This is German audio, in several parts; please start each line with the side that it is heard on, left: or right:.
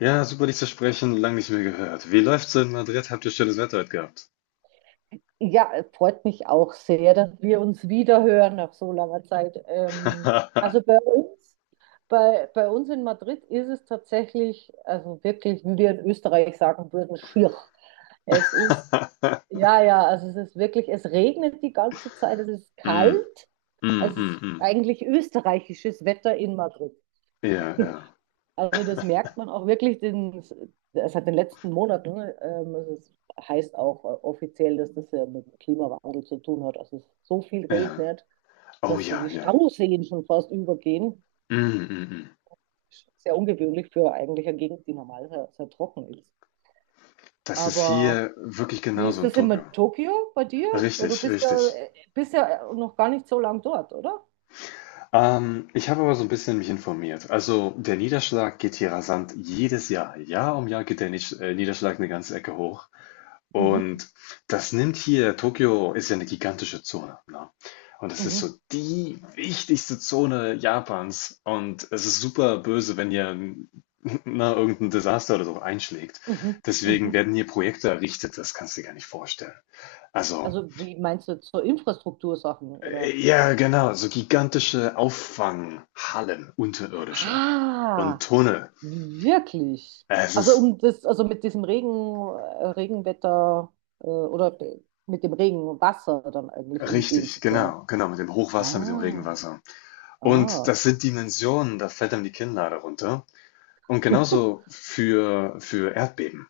left: Ja, super dich zu sprechen, lang nicht mehr gehört. Wie läuft's in Madrid? Habt ihr schönes Wetter heute gehabt?
right: Ja, freut mich auch sehr, dass wir uns wiederhören nach so langer Zeit. Also bei uns, bei uns in Madrid ist es tatsächlich, also wirklich, wie wir in Österreich sagen würden, schier. Es ist, ja, also es ist wirklich, es regnet die ganze Zeit, es ist
left: Mm,
right: kalt.
left: mm,
right: Es
left: mm,
right: ist
left: mm.
right: eigentlich österreichisches Wetter in Madrid.
left: Ja, ja,
right: Also das merkt man auch wirklich, den, es hat in den letzten Monaten, es ist, heißt auch offiziell, dass das ja mit dem Klimawandel zu tun hat, also es so viel
left: ja.
right: regnet,
left: Oh
right: dass so
left: ja,
right: die
left: ja.
right: Stauseen schon fast übergehen.
left: Mm, mm, mm.
right: Sehr ungewöhnlich für eigentlich eine Gegend, die normal sehr, sehr trocken ist.
left: Das ist
right: Aber
left: hier wirklich
right: wie
left: genauso
right: ist
left: in
right: das in
left: Tucke.
right: Tokio bei dir? Weil du
left: Richtig, richtig.
right: bist ja noch gar nicht so lang dort, oder?
left: Ich habe aber so ein bisschen mich informiert. Also der Niederschlag geht hier rasant jedes Jahr. Jahr um Jahr geht der Niederschlag eine ganze Ecke hoch.
right: Mhm,
left: Und das nimmt hier, Tokio ist ja eine gigantische Zone, ne? Und das ist
right: mhm,
left: so die wichtigste Zone Japans und es ist super böse, wenn hier na irgendein Desaster oder so einschlägt.
right: mhm,
left: Deswegen
right: mhm.
left: werden hier Projekte errichtet, das kannst du dir gar nicht vorstellen. Also
right: Also wie meinst du, zur Infrastruktursachen, oder?
left: ja, genau, so gigantische Auffanghallen, unterirdische und
right: Ah,
left: Tunnel.
right: wirklich?
left: Es
right: Also
left: ist
right: um das, also mit diesem Regen, Regenwetter oder mit dem Regenwasser dann eigentlich umgehen
left: richtig,
right: zu können.
left: genau, genau, mit dem Hochwasser, mit dem
right: Ah,
left: Regenwasser. Und
right: ah,
left: das sind Dimensionen, da fällt einem die Kinnlade runter. Und genauso für Erdbeben.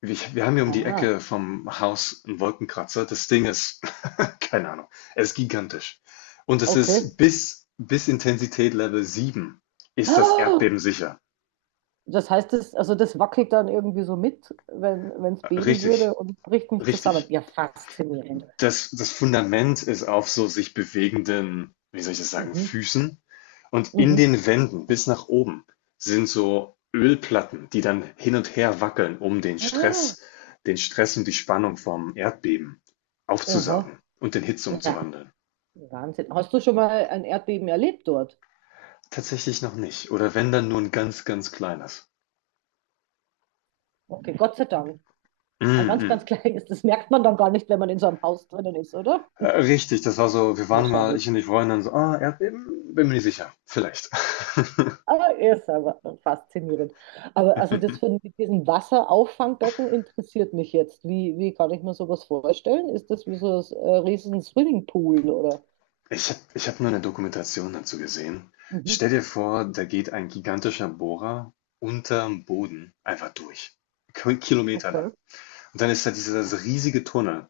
left: Wir haben hier um die
right: ah,
left: Ecke vom Haus einen Wolkenkratzer. Das Ding ist, keine Ahnung, es ist gigantisch. Und es
right: okay.
left: ist bis Intensität Level 7 ist das
right: Ah,
left: Erdbeben sicher.
right: das heißt, das, also das wackelt dann irgendwie so mit, wenn wenn es beben
left: Richtig,
right: würde und bricht nicht zusammen.
left: richtig,
right: Ja, faszinierend.
left: das Fundament ist auf so sich bewegenden, wie soll ich das sagen,
right: Mhm,
left: Füßen. Und in
right: mhm.
left: den Wänden bis nach oben sind so Ölplatten, die dann hin und her wackeln, um
right: Ah,
left: Den Stress und die Spannung vom Erdbeben
right: aha.
left: aufzusaugen und in Hitze
right: Ja,
left: umzuwandeln.
right: Wahnsinn. Hast du schon mal ein Erdbeben erlebt dort?
left: Tatsächlich noch nicht. Oder wenn dann nur ein ganz, ganz kleines.
right: Okay, Gott sei Dank. Ein
left: Mm
right: ganz,
left: -mm.
right: ganz kleines, das merkt man dann gar nicht, wenn man in so einem Haus drinnen ist, oder?
left: Richtig, das war so, wir waren mal, ich
right: Wahrscheinlich.
left: und die Freundin, so, ah, Erdbeben? Bin mir nicht sicher. Vielleicht.
right: Aber er ist aber faszinierend. Aber also das von, mit diesem Wasserauffangbecken interessiert mich jetzt. Wie kann ich mir sowas vorstellen? Ist das wie so ein riesen Swimmingpool oder?
left: Ich hab mal eine Dokumentation dazu gesehen.
right: Mhm.
left: Stell dir vor, da geht ein gigantischer Bohrer unterm Boden einfach durch. Kilometer
right: Okay.
left: lang. Und dann ist da dieser
right: Aha.
left: riesige Tunnel.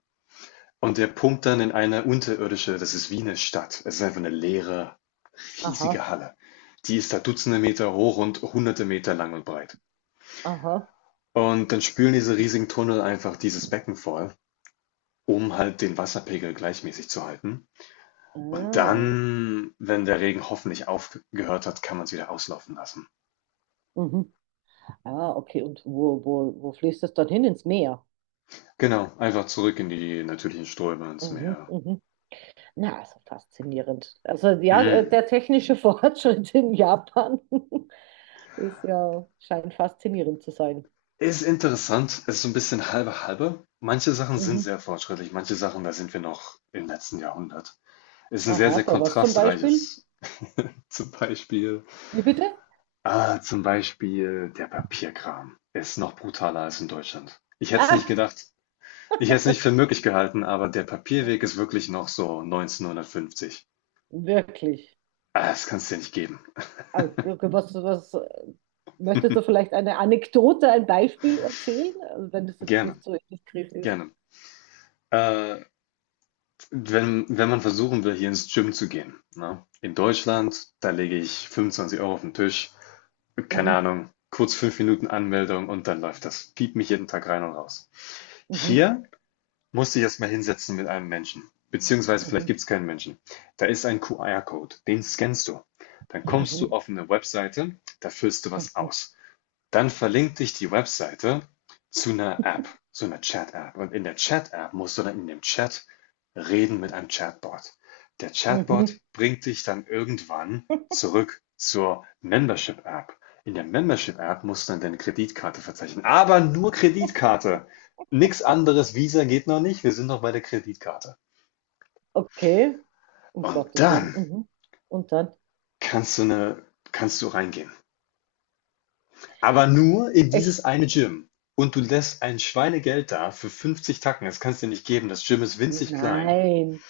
left: Und der pumpt dann in eine unterirdische, das ist wie eine Stadt. Es ist einfach eine leere,
right: Aha.
left: riesige Halle. Die ist da Dutzende Meter hoch und Hunderte Meter lang und breit.
right: Aha.
left: Und dann spülen diese riesigen Tunnel einfach dieses Becken voll, um halt den Wasserpegel gleichmäßig zu halten. Und
right: Ah.
left: dann, wenn der Regen hoffentlich aufgehört hat, kann man es wieder auslaufen lassen.
right: Mhm. Ah, okay. Und wo fließt das dann hin? Ins Meer?
left: Genau, einfach zurück in die natürlichen Ströme, ins
right: Mhm,
left: Meer.
right: mhm. Na, also faszinierend. Also ja,
left: Mm.
right: der technische Fortschritt in Japan. Ist ja, scheint faszinierend zu sein.
left: Ist interessant, ist so ein bisschen halbe halbe. Manche Sachen sind
right: Mhm.
left: sehr fortschrittlich, manche Sachen, da sind wir noch im letzten Jahrhundert. Ist ein sehr,
right: Aha,
left: sehr
right: bei was zum Beispiel?
left: kontrastreiches. Zum Beispiel,
right: Wie bitte?
left: ah, zum Beispiel der Papierkram ist noch brutaler als in Deutschland. Ich hätte es nicht
right: Ah,
left: gedacht, ich hätte es nicht für möglich gehalten, aber der Papierweg ist wirklich noch so 1950.
right: wirklich.
left: Ah, das kannst du dir nicht geben.
right: Also, Was, was, möchtest du vielleicht eine Anekdote, ein Beispiel erzählen? Also, wenn das jetzt
left: Gerne,
right: nicht so indiskret ist.
left: gerne. Äh, wenn man versuchen will, hier ins Gym zu gehen, ne? In Deutschland, da lege ich 25 Euro auf den Tisch, keine
right: Mhm,
left: Ahnung, kurz 5 Minuten Anmeldung und dann läuft das. Piep mich jeden Tag rein und raus.
right: mhm,
left: Hier musste ich erstmal hinsetzen mit einem Menschen, beziehungsweise vielleicht
right: mhm,
left: gibt es keinen Menschen. Da ist ein QR-Code, den scannst du. Dann kommst du
right: mhm,
left: auf eine Webseite, da füllst du was
right: mhm,
left: aus. Dann verlinkt dich die Webseite zu einer App, zu einer Chat-App. Und in der Chat-App musst du dann in dem Chat reden mit einem Chatbot. Der
right: mhm.
left: Chatbot bringt dich dann irgendwann zurück zur Membership-App. In der Membership-App musst du dann deine Kreditkarte verzeichnen, aber nur Kreditkarte. Nix anderes, Visa geht noch nicht, wir sind noch bei der Kreditkarte.
right: Okay, um
left: Und
right: Gottes Willen.
left: dann
right: Mhm. Und dann?
left: kannst du eine, kannst du reingehen. Aber nur in
right: Echt?
left: dieses eine Gym. Und du lässt ein Schweinegeld da für 50 Tacken. Das kannst du dir nicht geben. Das Gym ist winzig klein.
right: Nein.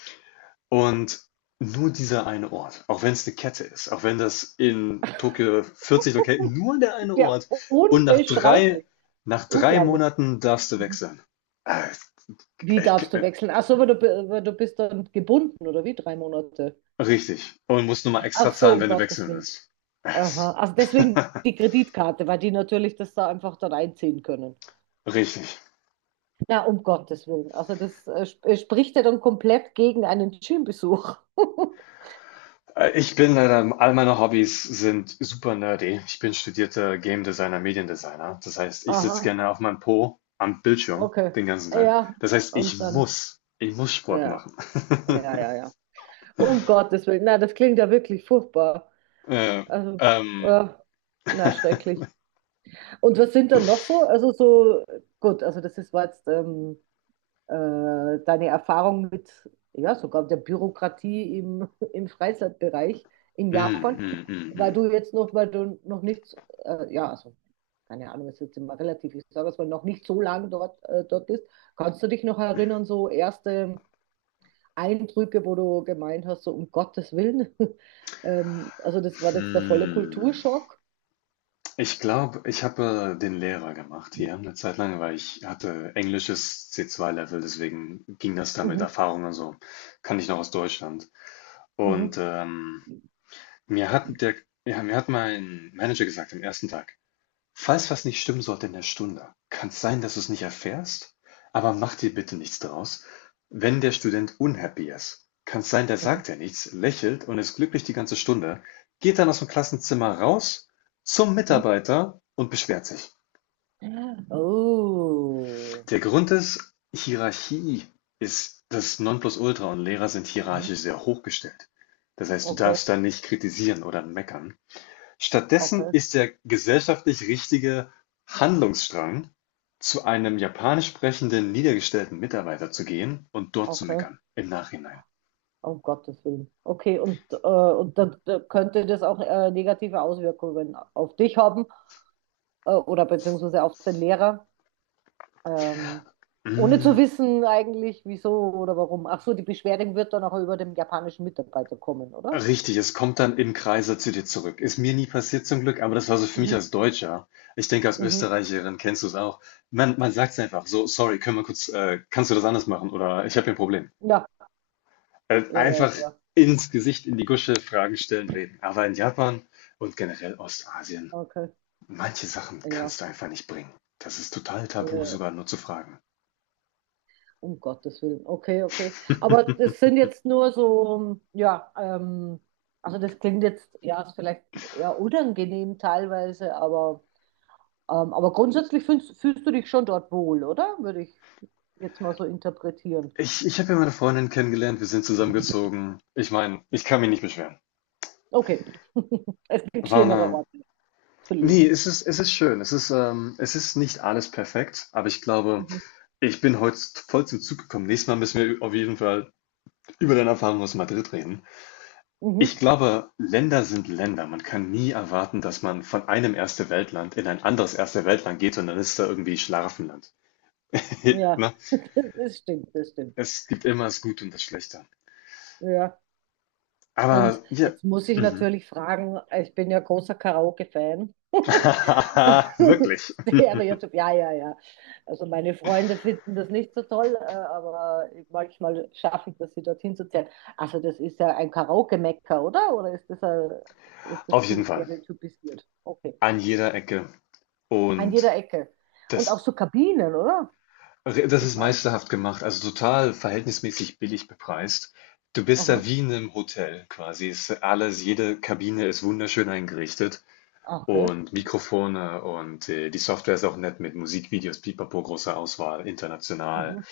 left: Und nur dieser eine Ort, auch wenn es eine Kette ist, auch wenn das in Tokio 40 Locations, nur der eine
right: Ja,
left: Ort. Und
right: unbeschreiblich.
left: nach drei
right: Unglaublich.
left: Monaten darfst du
right: Mhm.
left: wechseln. Äh,
right: Wie
left: ich-
right: darfst du
left: äh,
right: wechseln? Ach so, aber du, aber du bist dann gebunden, oder wie? Drei Monate.
left: Richtig. Und musst nur mal
right: Ach
left: extra
right: so,
left: zahlen,
right: um
left: wenn du
right: Gottes
left: wechseln
right: Willen.
left: willst.
right: Aha.
left: Es-
right: Also deswegen die Kreditkarte, weil die natürlich das da einfach dann einziehen können.
left: Richtig.
right: Na, um Gottes Willen. Also das sp spricht ja dann komplett gegen einen Gymbesuch.
left: Ich bin leider, all meine Hobbys sind super nerdy. Ich bin studierter Game Designer, Mediendesigner. Das heißt, ich sitze
right: Aha,
left: gerne auf meinem Po am Bildschirm
right: okay.
left: den ganzen Tag.
right: Ja,
left: Das heißt,
right: und dann,
left: ich muss Sport
right: ja,
left: machen.
right: ja, ja, ja. Um Gottes Willen. Na, das klingt ja wirklich furchtbar.
left: Äh,
right: Also,
left: ähm,
right: äh, na, schrecklich. Und was sind dann noch so? Also so, gut, also das ist war jetzt deine Erfahrung mit, ja, sogar der Bürokratie im, im Freizeitbereich in
left: mm,
right: Japan,
left: mm, mm,
right: weil
left: mm.
right: du jetzt noch, weil du noch nicht, ja, also keine Ahnung, ist jetzt immer relativ, ich sage es mal, noch nicht so lang dort, dort bist. Kannst du dich noch erinnern, so erste Eindrücke, wo du gemeint hast, so um Gottes Willen? Also das war jetzt der volle
left: Hm.
right: Kulturschock.
left: Ich glaube, ich habe den Lehrer gemacht hier eine Zeit lang, weil ich hatte englisches C2-Level, deswegen ging das da mit
right: Mhm,
left: Erfahrung und so. Kann ich noch aus Deutschland. Und
right: mhm,
left: Mir hat der, ja, mir hat mein Manager gesagt am ersten Tag, falls was nicht stimmen sollte in der Stunde, kann es sein, dass du es nicht erfährst, aber mach dir bitte nichts draus. Wenn der Student unhappy ist, kann es sein, der
right: mhm,
left: sagt ja nichts, lächelt und ist glücklich die ganze Stunde, geht dann aus dem Klassenzimmer raus zum
right: mhm.
left: Mitarbeiter und beschwert sich.
right: Oh.
left: Der Grund ist, Hierarchie ist das Nonplusultra und Lehrer sind
right: Mhm.
left: hierarchisch sehr hochgestellt. Das heißt, du
right: Okay,
left: darfst da nicht kritisieren oder meckern. Stattdessen
right: okay,
left: ist der gesellschaftlich richtige Handlungsstrang, zu einem japanisch sprechenden, niedergestellten Mitarbeiter zu gehen und dort zu
right: okay.
left: meckern im Nachhinein.
right: Um Gottes Willen. Okay, und dann könnte das auch negative Auswirkungen auf dich haben oder beziehungsweise auf den Lehrer, ähm, ohne zu
left: Hm,
right: wissen eigentlich, wieso oder warum. Ach so, die Beschwerde wird dann auch über den japanischen Mitarbeiter kommen, oder?
left: Richtig, es kommt dann im Kreise zu dir zurück. Ist mir nie passiert zum Glück, aber das war so für mich
right: Mhm.
left: als Deutscher. Ich denke, als
right: Mhm.
left: Österreicherin kennst du es auch. Man sagt es einfach so, sorry, können wir kurz, kannst du das anders machen oder ich habe hier ein Problem.
right: Ja, ja, ja,
left: Einfach
right: ja.
left: ins Gesicht, in die Gusche, Fragen stellen, reden. Aber in Japan und generell Ostasien,
right: Okay,
left: manche Sachen
right: ja.
left: kannst du einfach nicht bringen. Das ist total tabu,
right: Äh,
left: sogar nur zu fragen.
right: um Gottes Willen. Okay, okay. Aber das sind jetzt nur so, ja, also das klingt jetzt, ja, ist vielleicht ja unangenehm teilweise, aber. Aber grundsätzlich fühlst du dich schon dort wohl, oder? Würde ich jetzt mal so interpretieren.
left: Ich habe ja meine Freundin kennengelernt, wir sind zusammengezogen. Ich meine, ich kann mich nicht beschweren.
right: Okay. Es gibt
left: War
right: schlimmere
left: eine,
right: Orte zu leben.
left: Es ist, es ist schön. Es ist nicht alles perfekt, aber ich glaube,
right: Mhm.
left: ich bin heute voll zum Zug gekommen. Nächstes Mal müssen wir auf jeden Fall über deine Erfahrung aus Madrid reden. Ich
right: Mhm.
left: glaube, Länder sind Länder. Man kann nie erwarten, dass man von einem Erste welt land in ein anderes Erste welt land geht und dann ist da irgendwie Schlaraffenland.
right: Ja,
left: Na?
right: das stimmt, das stimmt.
left: Es gibt immer das Gute und das Schlechte.
right: Ja. Und
left: Aber ja,
right: jetzt muss ich
left: mhm.
right: natürlich fragen, ich bin ja großer Karaoke-Fan.
left: Wirklich.
right: Stereotyp, ja, ja, ja. Also meine Freunde finden das nicht so toll, aber manchmal schaffe ich das, sie dorthin zu zerren. Also das ist ja ein Karaoke-Mecker, oder? Oder ist das, ein, ist das
left: Auf
right: zu
left: jeden Fall.
right: stereotypisiert? Okay.
left: An jeder Ecke.
right: An
left: Und
right: jeder Ecke. Und auch
left: das,
right: so Kabinen, oder?
left: das
right: Das
left: ist
right: meiste.
left: meisterhaft gemacht, also total verhältnismäßig billig bepreist. Du bist da
right: Aha.
left: wie in einem Hotel quasi. Es ist alles, jede Kabine ist wunderschön eingerichtet
right: Ah, okay.
left: und Mikrofone und die Software ist auch nett mit Musikvideos, Pipapo, großer Auswahl, international.
right: Mhm.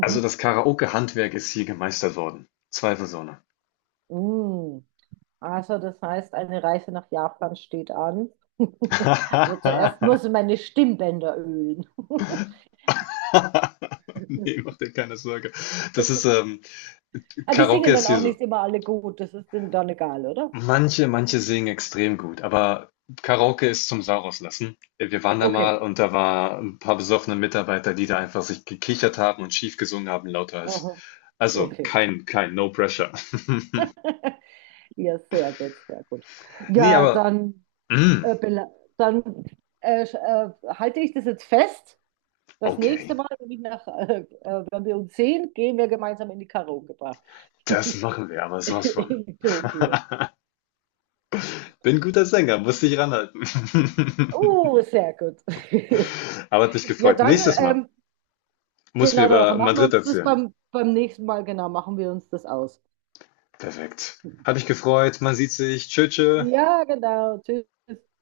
left: Also das Karaoke-Handwerk ist hier gemeistert worden. Zweifelsohne.
right: Mm. Also das heißt, eine Reise nach Japan steht an. Aber zuerst muss ich meine Stimmbänder ölen.
left: Ne, mach dir keine Sorge. Das ist, ähm,
right: Ah, die
left: Karaoke
right: singen
left: ist
right: dann
left: hier
right: auch
left: so.
right: nicht immer alle gut, das ist denen dann egal, oder?
left: Manche singen extrem gut, aber Karaoke ist zum Sauerauslassen. Wir waren da mal
right: Okay,
left: und da war ein paar besoffene Mitarbeiter, die da einfach sich gekichert haben und schief gesungen haben, lauter als.
right: aha,
left: Also
right: okay.
left: kein, kein, no pressure.
right: Ja, sehr gut, sehr gut.
left: Nee,
right: Ja,
left: aber,
right: dann,
left: mm,
right: äh, bela- dann halte ich das jetzt fest. Das nächste
left: okay,
right: Mal, wenn, ich nach, wenn wir uns sehen, gehen wir gemeinsam in die Karaoke-Bar
left: das machen wir, aber sowas von.
right: in Tokio.
left: Bin ein guter Sänger, muss dich ranhalten.
right: Oh, sehr gut.
left: Aber hat mich
right: Ja,
left: gefreut.
right: dann,
left: Nächstes Mal muss mir
right: genau, dann
left: über
right: machen wir
left: Madrid
right: uns das
left: erzählen.
right: beim nächsten Mal, genau, machen wir uns das aus.
left: Perfekt. Hat mich gefreut. Man sieht sich. Tschö, tschö.
right: Ja, genau, tschüss.